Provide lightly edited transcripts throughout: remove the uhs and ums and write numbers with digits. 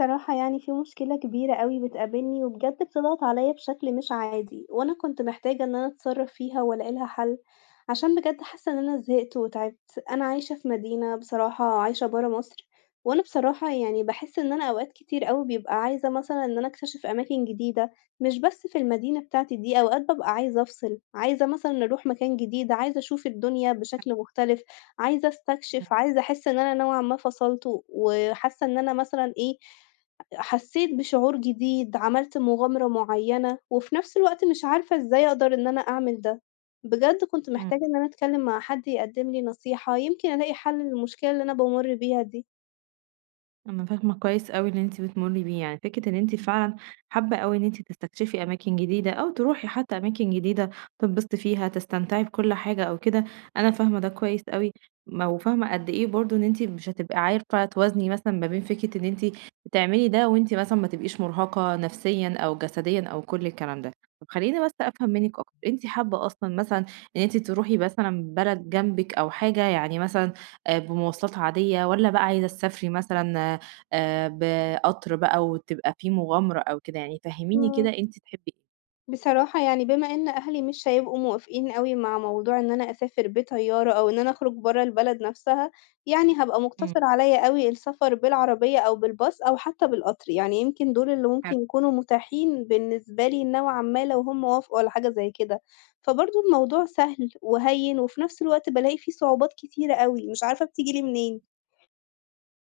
صراحة يعني في مشكلة كبيرة أوي بتقابلني وبجد بتضغط عليا بشكل مش عادي، وأنا كنت محتاجة إن أنا أتصرّف فيها وألاقي لها حل، عشان بجد حاسة إن أنا زهقت وتعبت، أنا عايشة في مدينة بصراحة عايشة برا مصر، وأنا بصراحة يعني باحس إن أنا أوقات كتير أوي بيبقى عايزة مثلًا إن أنا أكتشف أماكن جديدة، مش بس في المدينة بتاعتي دي، أوقات بابقى عايزة أفصل، عايزة مثلًا أروح مكان جديد، عايزة أشوف الدنيا بشكل مختلف. عايزة إمم، أستكشف، عايزة أحس إن أنا نوعًا ما فصلت، و- وحاسة إن أنا مثلًا إيه، حسيت بشعور جديد، عملت مغامرة معيّنة، وفي نفس الوقت مش عارفة إزاي أقدر إن أنا أعمل ده. بجد كنت إمم. محتاجة إن أنا أتكلم مع حد يقدم لي نصيحة، يمكن ألاقي حل للمشكلة اللي أنا بامُر بيها دي. أنا فاهمة كويس أوي اللي أنتِ بتمُرّي بيه، يعني فكرة إن أنتِ فعلًا حابة أوي إن أنتِ تستكشفي أماكن جديدة أو تروحي حتى أماكن جديدة تتبسطي فيها، تستمتعي بكل حاجة أو كده، أنا فاهمة ده كويس أوي، ما وفاهمة قد إيه برضه إن أنتِ مش هتبقي عارفة توازني مثلًا ما بين فكرة إن أنتِ تعملي ده وأنتِ مثلًا ما تبقيش مرهقة نفسيًا أو جسديًا أو كل الكلام ده. طب خلّيني بس أفهم منِّك أكتر، أنتِ حابة أصلًا مثلًا إن أنتِ تروحي مثلًا بلد جنبِك أو حاجة يعني مثلًا بمواصلات عادية والّا بقى عايزة تسافري مثلًا بقطر بقى وتبقى في مغامرة أو كده يعني، فهّميني إمم. كده أنتِ تحبّي إيه؟ بصراحة يعني بما إن أهلي مش هيبقوا موافقين أوي مع موضوع إن أنا أسافر بطيارة أو إن أنا أخرج برّه البلد نفسها، يعني هابقى إمم. مُقتصِر عليَّ أوي السفر بالعربية أو بالباص أو حتى بالقطر، يعني يمكن دول اللي ممكن يكونوا متاحين بالنسبة لي نوعًا ما لو هُم وافقوا على حاجة زي كده. فبرضه الموضوع سهل وهيِّن وفي نفس الوقت بالاقي فيه صعوبات كتيرة أوي، مش عارفة بتيجي لي منين.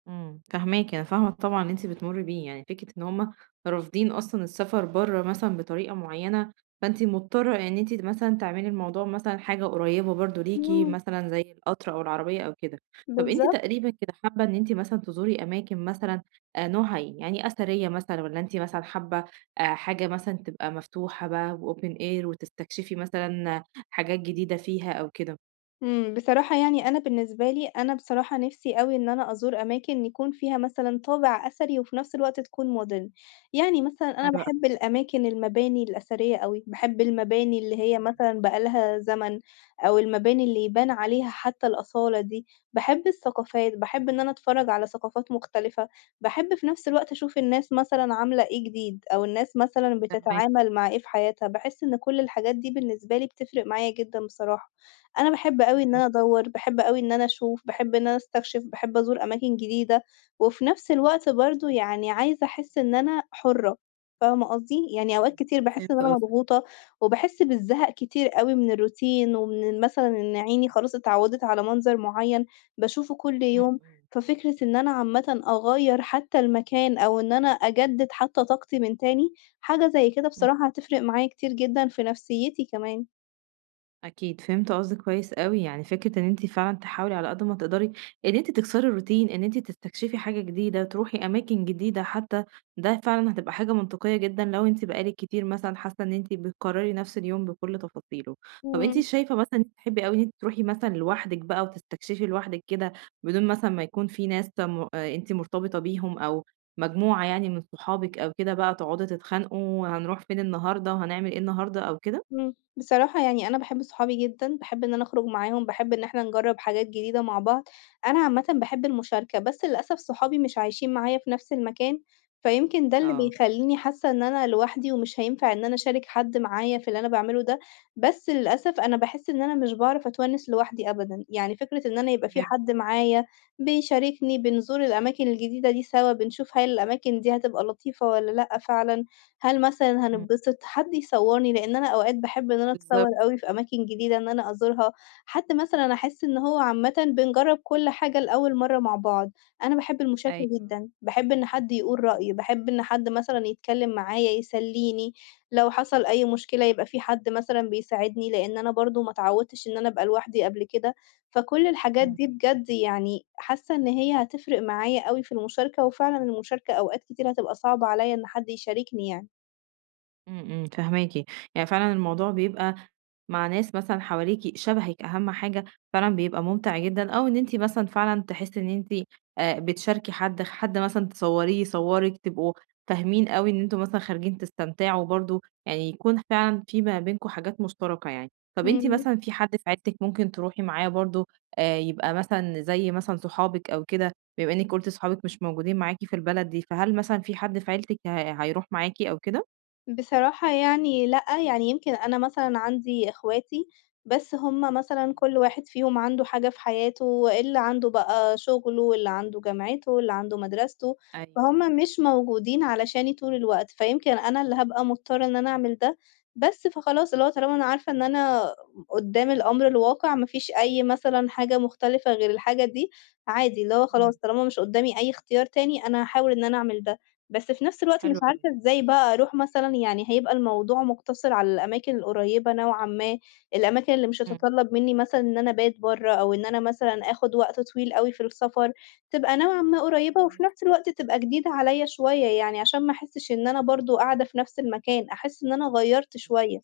إمم، فاهماكِ، أنا فاهمة طبعًا اللي أنتِ بتمُرّي بيه، يعني فكرة إن هُم رافضين أصلًا السفر برّه مثلًا بطريقة معيّنة، فأنتِ مضطرة إن أنتِ مثلًا تعملي الموضوع مثلًا حاجة قريّبة برضه ليكِ، إمم، مثلًا زي القطر أو العربية أو كده. طَب أنتِ بالضبط. تقريبًا كده حابة إن أنتِ مثلًا تزوري أماكن مثلًا نوعها إيه؟ يعني أثرية مثلًا والّا أنتِ مثلًا حابة حاجة مثلًا تبقى مفتوحة بقى وopen air وتستكشفي مثلًا حاجات جديدة فيها أو كده؟ إمم، بصراحة يعني أنا بالنسبة لي، أنا بصراحة نِفْسي أوي إن أنا أزور أماكن يكون فيها مثلًا طابع أثري وفي نَفْس الوقت تكون modern. يعني مثلًا أنا حلو أوي. باحب الأماكن المباني الأثرية أوي، باحب المباني اللي هي إمم. مثلًا بقى لها زمن، أو المباني اللي يبان عليها حتى الأصالة دي. باحب الثقافات، باحب إن أنا أتفرّج على ثقافات مختلفة، باحب في نَفْس الوقت أشوف الناس مثلًا عاملة إيه جديد، أو الناس مثلًا فاهماكِ، بتتعامل مع إيه في حياتها. باحس إن كل الحاجات دي بالنسبة لي بتفرق معايا جدًا بصراحة. أنا باحب أوي إمم، إن أنا إمم، أدوّر، باحب أوي إن أنا أشوف، باحب إن أنا أستكشف، باحب أزور أماكن جديدة، وفي نفس الوقت برضه يعني عايزة أحس إن أنا حُرّة، فاهمة قصدي؟ يعني أوقات إمم، كتير باحس إن فهمت أنا قصدِك. مضغوطة، وباحس بالزهق كتير أوي من الروتين، ومن مثلًا إن عيني أكيد. خلاص اتعوّدت على منظر معيّن باشوفه كل إمم، يوم، إمم، ففكرة إن أنا عامةً أغيّر حتى المكان أو إن أنا أجدد حتى طاقتي من تاني، حاجة زي كده إمم. بصراحة هتفرق معايا كتير جدًا في نفسيتي كمان. أكيد، فهمت قصدِك كويس أوي، يعني فكرة إن أنتِ فعلًا تحاولي على قد ما تقدري إن أنتِ تكسري الروتين، إن أنتِ تستكشفي حاجة جديدة، تروحي أماكن جديدة حتى، ده فعلًا هتبقى حاجة منطقية جدًا لو أنتِ بقالِك كتير مثلًا حاسة إن أنتِ بتكرري نفس اليوم بكل تفاصيله. طب أنتِ إمم. شايفة مثلًا إن أنتِ تحبي أوي إن أنتِ تروحي مثلًا لوحدِك بقى وتستكشفي لوحدِك كده، بدون مثلًا ما يكون في ناس م أنتِ مرتبطة بيهم أو مجموعة يعني من صحابِك أو كده بقى تقعدوا تتخانقوا، هنروح فين النهارده وهنعمل إيه النهارده أو كده؟ إمم. بصراحة يعني أنا باحب صحابي جدًا، باحب إن أنا أخرج معاهم، باحب إن إحنا نجرّب حاجات جديدة مع بعض. أنا عامةً باحب المشاركة، بس للأسف صحابي مش عايشين معايا في نفس المكان، فيمكن ده اللي آه، بيخلّيني حاسة إن أنا لوحدي ومش هينفع إن أنا أشارك حد معايا في اللي أنا باعمله ده. بس للأسف أنا باحس إن أنا مش باعرف أتونس لوحدي أبدًا، يعني فكرة إن أنا يبقى في فهمت. حد معايا بيشاركني، بنزور الأماكن الجديدة دي سوا، بنشوف هل الأماكن دي هتبقى لطيفة والّا لأ فعلًا. هل مثلًا إمم. هنتبسط، حد يصوّرني، لإن أنا أوقات باحب إن أنا أتصوّر بالضبط، أوي في أماكن جديدة إن أنا أزورها، حتى مثلًا أحس إن هو عامةً بنجرّب كل حاجة لأول مرّة مع بعض، أنا باحب المشاركة أيوه. جدًا، باحب إن حد يقول إمم، إمم، رأيه، باحب إن حد مثلًا يتكلّم معايا يسلّيني، لو حصل أي مشكلة يبقى في حد مثلًا بيساعدني، لإن أنا برضه ما اتعوّدتش إن أنا أبقى لوحدي قبل كده، فكل الحاجات إمم، دي بجد يعني حاسة إن هي هتفرق معايا أوي في المشاركة، وفعلًا المشاركة أوقات كتير هتبقى صعبة عليّا إن حد يشاركني يعني. إمم، إمم، فاهماكِ. يعني فعلًا الموضوع بيبقى مع ناس مثلًا حواليكِ شبهِك أهم حاجة، فعلًا بيبقى ممتع جدًا، أو إن أنتِ مثلًا فعلًا تحسّي إن أنتِ بتشاركي حد، حد مثلًا تصوّريه يصوّرِك، تبقوا فاهمين أوي إن أنتم مثلًا خارجين تستمتعوا برضه، يعني يكون فعلًا في ما بينكم حاجات مشتركة يعني. طَب أنتِ إمم، مثلًا في حد في عيلتِك ممكن تروحي معاه برضه يبقى مثلًا زي مثلًا صحابِك أو كده، بما إنِّك قُلتِ صحابِك مش موجودين معاكِ في البلد دي، فهل مثلًا في حد في عيلتِك هيروح معاكِ أو كده؟ بصراحة يعني لأ، يعني يمكن أنا مثلًا عندي إخواتي، بس هُم مثلًا إمم، كل واحد فيهم عنده حاجة في حياته، اللي عنده بقى شغله، اللي عنده جامعته، اللي عنده مدرسته، أيوه. فهُم مش موجودين علشاني طول الوقت، فيمكن أنا اللي هابقى مضطرة إن أنا أعمل ده، بس فخلاص اللي هو طالما أنا عارفة إن أنا قدّام الأمر الواقع ما فيش أي مثلًا حاجة مختلفة غير الحاجة دي، عادي اللي هو إمم، خلاص طالما مش قدّامي أي اختيار تاني، أنا هاحاول إن أنا أعمل ده. بس في نفس الوقت مش حلو أوي، عارفة إزاي بقى أروح مثلًا يعني هيبقى الموضوع مُقتصر على الأماكن القريّبة نوعًا ما، الأماكن اللي مش إمم. هتتطلّب منّي مثلًا إن أنا أبات برّه أو إن أنا مثلًا آخُد وقت طويل أوي في السفر، تبقى نوعًا ما قريّبة وفي فاهماكِ. نفس الوقت تبقى جديدة عليّا شوية، يعني عشان ما أحسّش إن أنا برضه قاعدة في نفس المكان، أحس إن أنا غيّرت إمم. شوية.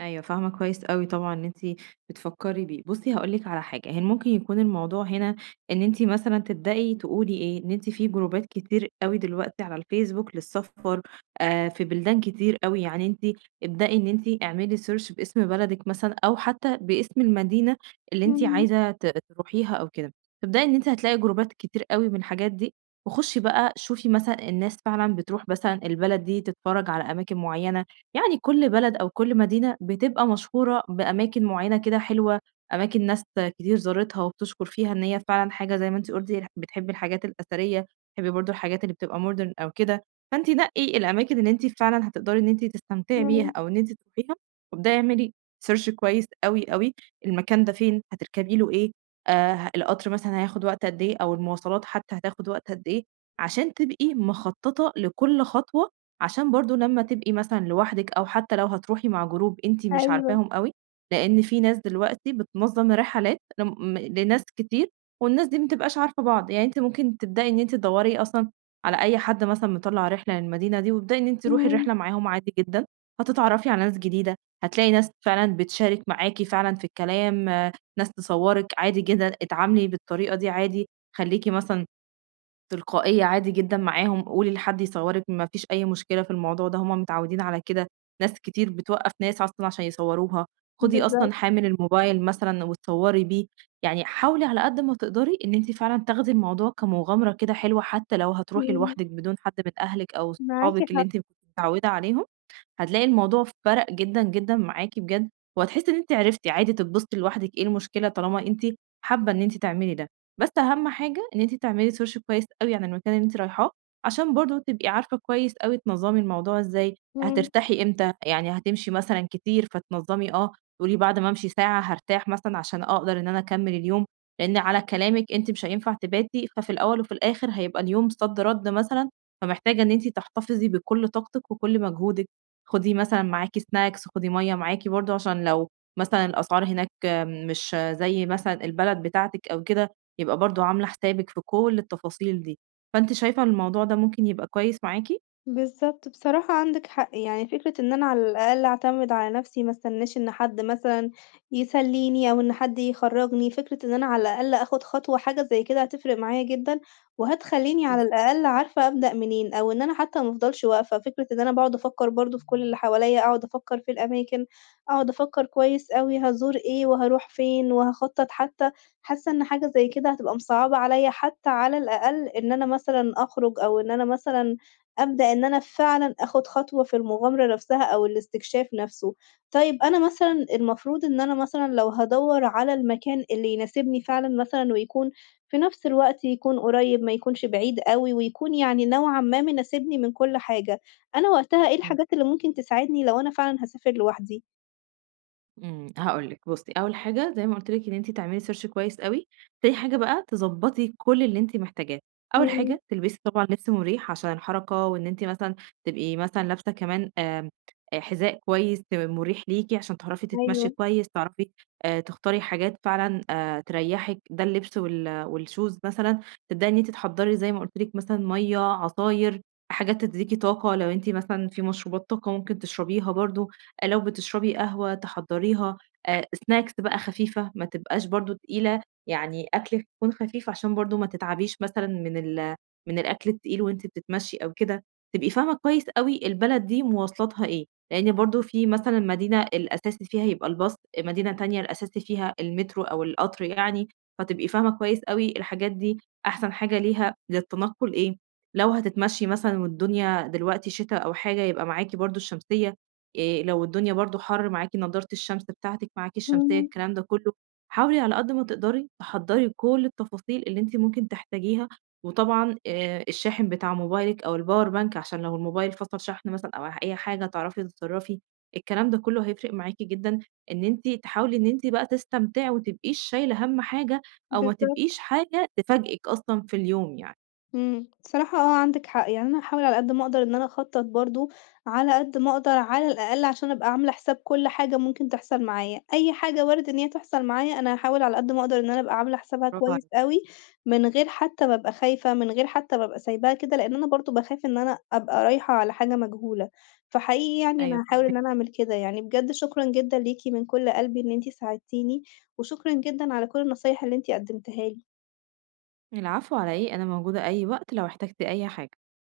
أيوه فاهمة كويس أوي طبعًا إن أنتِ بتفكّري بيه. بُصّي هاقول لِك على حاجة، ممكن يكون الموضوع هنا إن أنتِ مثلًا تبدئي تقولي إيه، إن أنتِ في جروبات كتير أوي دلوقتي على الفيسبوك للسفر في بلدان كتير أوي، يعني أنتِ ابدئي إن أنتِ اعملي search باسم بلدِك مثلًا أو حتى باسم المدينة اللي أنتِ إمم، عايزة تروحيها أو كده. تبدئي إن أنتِ هتلاقي جروبات كتير أوي من الحاجات دي، وخُشي بقى شوفي مثلًا الناس فعلًا بتروح مثلًا البلد دي تتفرّج على أماكن معيّنة، يعني كل بلد أو كل مدينة بتبقى مشهورة بأماكن معينة كده حلوة، أماكن ناس كتير زارتها وبتشكر فيها إن هي فعلًا حاجة زي ما أنتِ قُلتِ بتحبي الحاجات الأثرية، بتحبي برضه الحاجات اللي بتبقى modern أو كده، فأنتِ نقي الأماكن اللي أنتِ فعلًا هتقدري إن أنتِ تستمتعي بيها إمم، أو إن أنتِ تروحيها، وابدئي اعملي search كويس أوي، أوي، المكان ده فين، هتركبي له إيه، القطر مثلًا هياخد وقت قد إيه أو المواصلات حتى هتاخد وقت قد إيه، عشان تبقي مخططة لكل خطوة عشان برضه لمّا تبقي مثلًا لوحدِك أو حتى لو هتروحي مع جروب أنتِ مش أيوه، عارفاهم أوي، لإن في ناس دلوقتي بتنظّم رحلات لم لناس كتير، والناس دي ما بتبقاش عارفة بعض، يعني أنتِ ممكن تبدئي إن أنتِ تدوّري أصلًا على أي حد مثلًا مطلّع رحلة للمدينة دي، وابدئي إن أنتِ روحي إمم، الرحلة معاهم عادي جدًا، هتتعرّفي على ناس جديدة، هتلاقي ناس فعلًا بتشارك معاكِ فعلًا في الكلام، ناس تصوّرِك عادي جدًا، اتعاملي بالطريقة دي عادي، خلّيكِ مثلًا تلقائية عادي جدًا معاهم، قولي لحد يصورِك ما فيش أي مشكلة في الموضوع ده، هُم متعودين على كده، ناس كتير بتوقّف ناس أصلًا عشان يصوروها، خدي أصلًا بالضبط، حامل الموبايل مثلًا وتصوري بيه، يعني حاولي على قد ما تقدري إن أنتِ فعلًا تاخدي الموضوع كمغامرة كده حلوة، حتى لو هتروحي إمم، لوحدِك بدون حد من أهلِك أو معاكِ صحابِك اللي حق، أنتِ كنتِ متعودة عليهم. هتلاقي الموضوع فرق جدًا، جدًا معاكِ بجد، وهتحسي إن أنتِ عرفتِ عادي تتبسطي لوحدِك، إيه المشكلة طالما أنتِ حابة إن أنتِ تعملي ده، بس أهم حاجة إن أنتِ تعملي search كويس أوي عن المكان اللي أنتِ رايحاه، عشان برضه تبقي عارفة كويس أوي تنظّمي الموضوع إزاي، إمم. هترتاحي إمتى، يعني هتمشي مثلًا كتير فتنظّمي، تقولي بعد ما أمشي ساعة هارتاح مثلًا عشان أقدر إن أنا أكمّل اليوم، لإن على كلامِك أنتِ مش هينفع تباتي، ففي الأول وفي الآخر هيبقى اليوم صد رد مثلًا، فمحتاجة إن أنتِ تحتفظي بكل طاقتِك وكل مجهودِك. خدي مثلًا معاكِ snacks خدي مَيّة معاكِ برضه عشان لو مثلًا الأسعار هناك مش زي مثلًا البلد بتاعتِك أو كده، يبقى برضه عاملة حسابِك في كل التفاصيل دي. فأنتِ شايفة الموضوع ده ممكن يبقى كويس معاكِ؟ بالضبط، بصراحة عندِك حق، يعني فكرة إن أنا على الأقل أعتمد على نَفْسي، ما استناش إن حد مثلًا يسلّيني أو إن حد يخرّجني، فكرة إن أنا على الأقل آخُد خطوة حاجة زي كده هتفرق معايا جدًا، وهتخلّيني على بالضبط. الأقل عارفة أبدأ منين، أو إن أنا حتى ما أفضلش واقفة، فكرة إن أنا باقعد أفكّر برضه في كل اللي حواليّا، أقعد أفكّر في الأماكن، أقعد أفكّر كويس أوي هازور إيه وهاروح فين وهاخطّط حتى، حاسة إن حاجة زي كده هتبقى مصعّبة عليّا حتى على الأقل إن أنا مثلًا أخرج أو إن أنا مثلًا أبدأ إن أنا فعلًا آخُد خطوة في المغامرة نَفْسها أو الاستكشاف نَفْسه. طيب أنا مثلًا المفروض إن أنا مثلًا لو هادوّر على المكان اللي يناسبني فعلًا مثلًا ويكون في نَفْس الوقت قريّب، ما يكونش بعيد أوي ويكون يعني نوعًا ما مناسبني من كل حاجة، أنا وقتها إيه إمم. الحاجات اللي ممكن تساعدني لو أنا فعلًا هاسافر لوحدي؟ إمم، هاقول لِك بُصّي، أول حاجة زي ما قُلت لِك إن أنتِ تعملي search كويس أوي، تاني حاجة بقى تضبّطي كل اللي أنتِ محتاجاه، أول إمم، حاجة تلبسي طبعًا لبس مُريح عشان الحركة وإن أنتِ مثلًا تبقي مثلًا لابسة كمان آمم، حذاء كويس مُريح ليكِ عشان تعرفي تتمشي أيوه، كويس، تعرفي تختاري حاجات فعلًا تريّحِك، ده اللبس وال والshoes مثلًا، تبدئي إن أنتِ تحضّري زي ما قُلت لِك مثلًا مَيّة، عصاير، حاجات تدّيكِ طاقة لو أنتِ مثلًا في مشروبات طاقة ممكن تشربيها برضه. لو بتشربي قهوة تحضّريها، snacks بقى خفيفة ما تبقاش برضه تقيلة، يعني أكلِك يكون خفيف عشان برضه ما تتعبيش مثلًا من الأكل التقيل وأنتِ بتتمشّي أو كده، تبقي فاهمة كويس أوي البلد دي مواصلاتها إيه، لإن برضه في مثلًا مدينة الأساسي فيها يبقى الباص، مدينة تانية الأساسي فيها المترو أو القطر يعني، فتبقي فاهمة كويس أوي الحاجات دي أحسن حاجة ليها للتنقُّل إيه، لو هتتمشّي مثلًا والدنيا دلوقتي شتا أو حاجة يبقى معاكِ برضه الشمسية، لو الدنيا برضه حَر معاكِ نضارة الشمس بتاعتِك، معاكِ الشمسية، اهم، الكلام ده كُلّه، حاولي على قد ما تقدري تحضّري كل التفاصيل اللي أنتِ ممكن تحتاجيها، وطبعًا الشاحن بتاع موبايلِك أو الpower bank عشان لو الموبايل فصل شحن مثلًا أو أي حاجة تعرفي تتصرّفي، الكلام ده كُلّه هيفرق معاكِ جدًا، إن أنتِ تحاولي إن أنتِ بقى تستمتعي وما تبقيش شايلة هَم حاجة، أو ما بالضبط. تبقيش حاجة تفاجئِك أصلًا في اليوم يعني. إمم، بصراحة آه، عندِك حق، يعني أنا هاحاول على قد ما أقدر إن أنا أخطّط برضه، على قد ما أقدر على الأقل عشان أبقى عاملة حساب كل حاجة ممكن تحصل معايا، أي حاجة وارد إن هي تحصل معايا أنا هاحاول على قد ما أقدر إن أنا أبقى عاملة حسابها برافو كويس عليكِ. أوي، من غير حتى ما أبقى خايفة، من غير حتى ما أبقى سايباها كده، لإن أنا برضه باخاف إن أنا أبقى رايحة على حاجة مجهولة، فحقيقي يعني أنا أيوه هاحاول إن فاهماكِ. أنا أعمل كده، يعني بجد شكرًا جدًا ليكِ من كل قلبي إن أنتِ ساعدتيني، وشكرًا جدًا على كل النصايح اللي أنتِ قدمتيها لي. العفو على إيه، أنا موجودة أي وقت لو احتجتِ أي حاجة.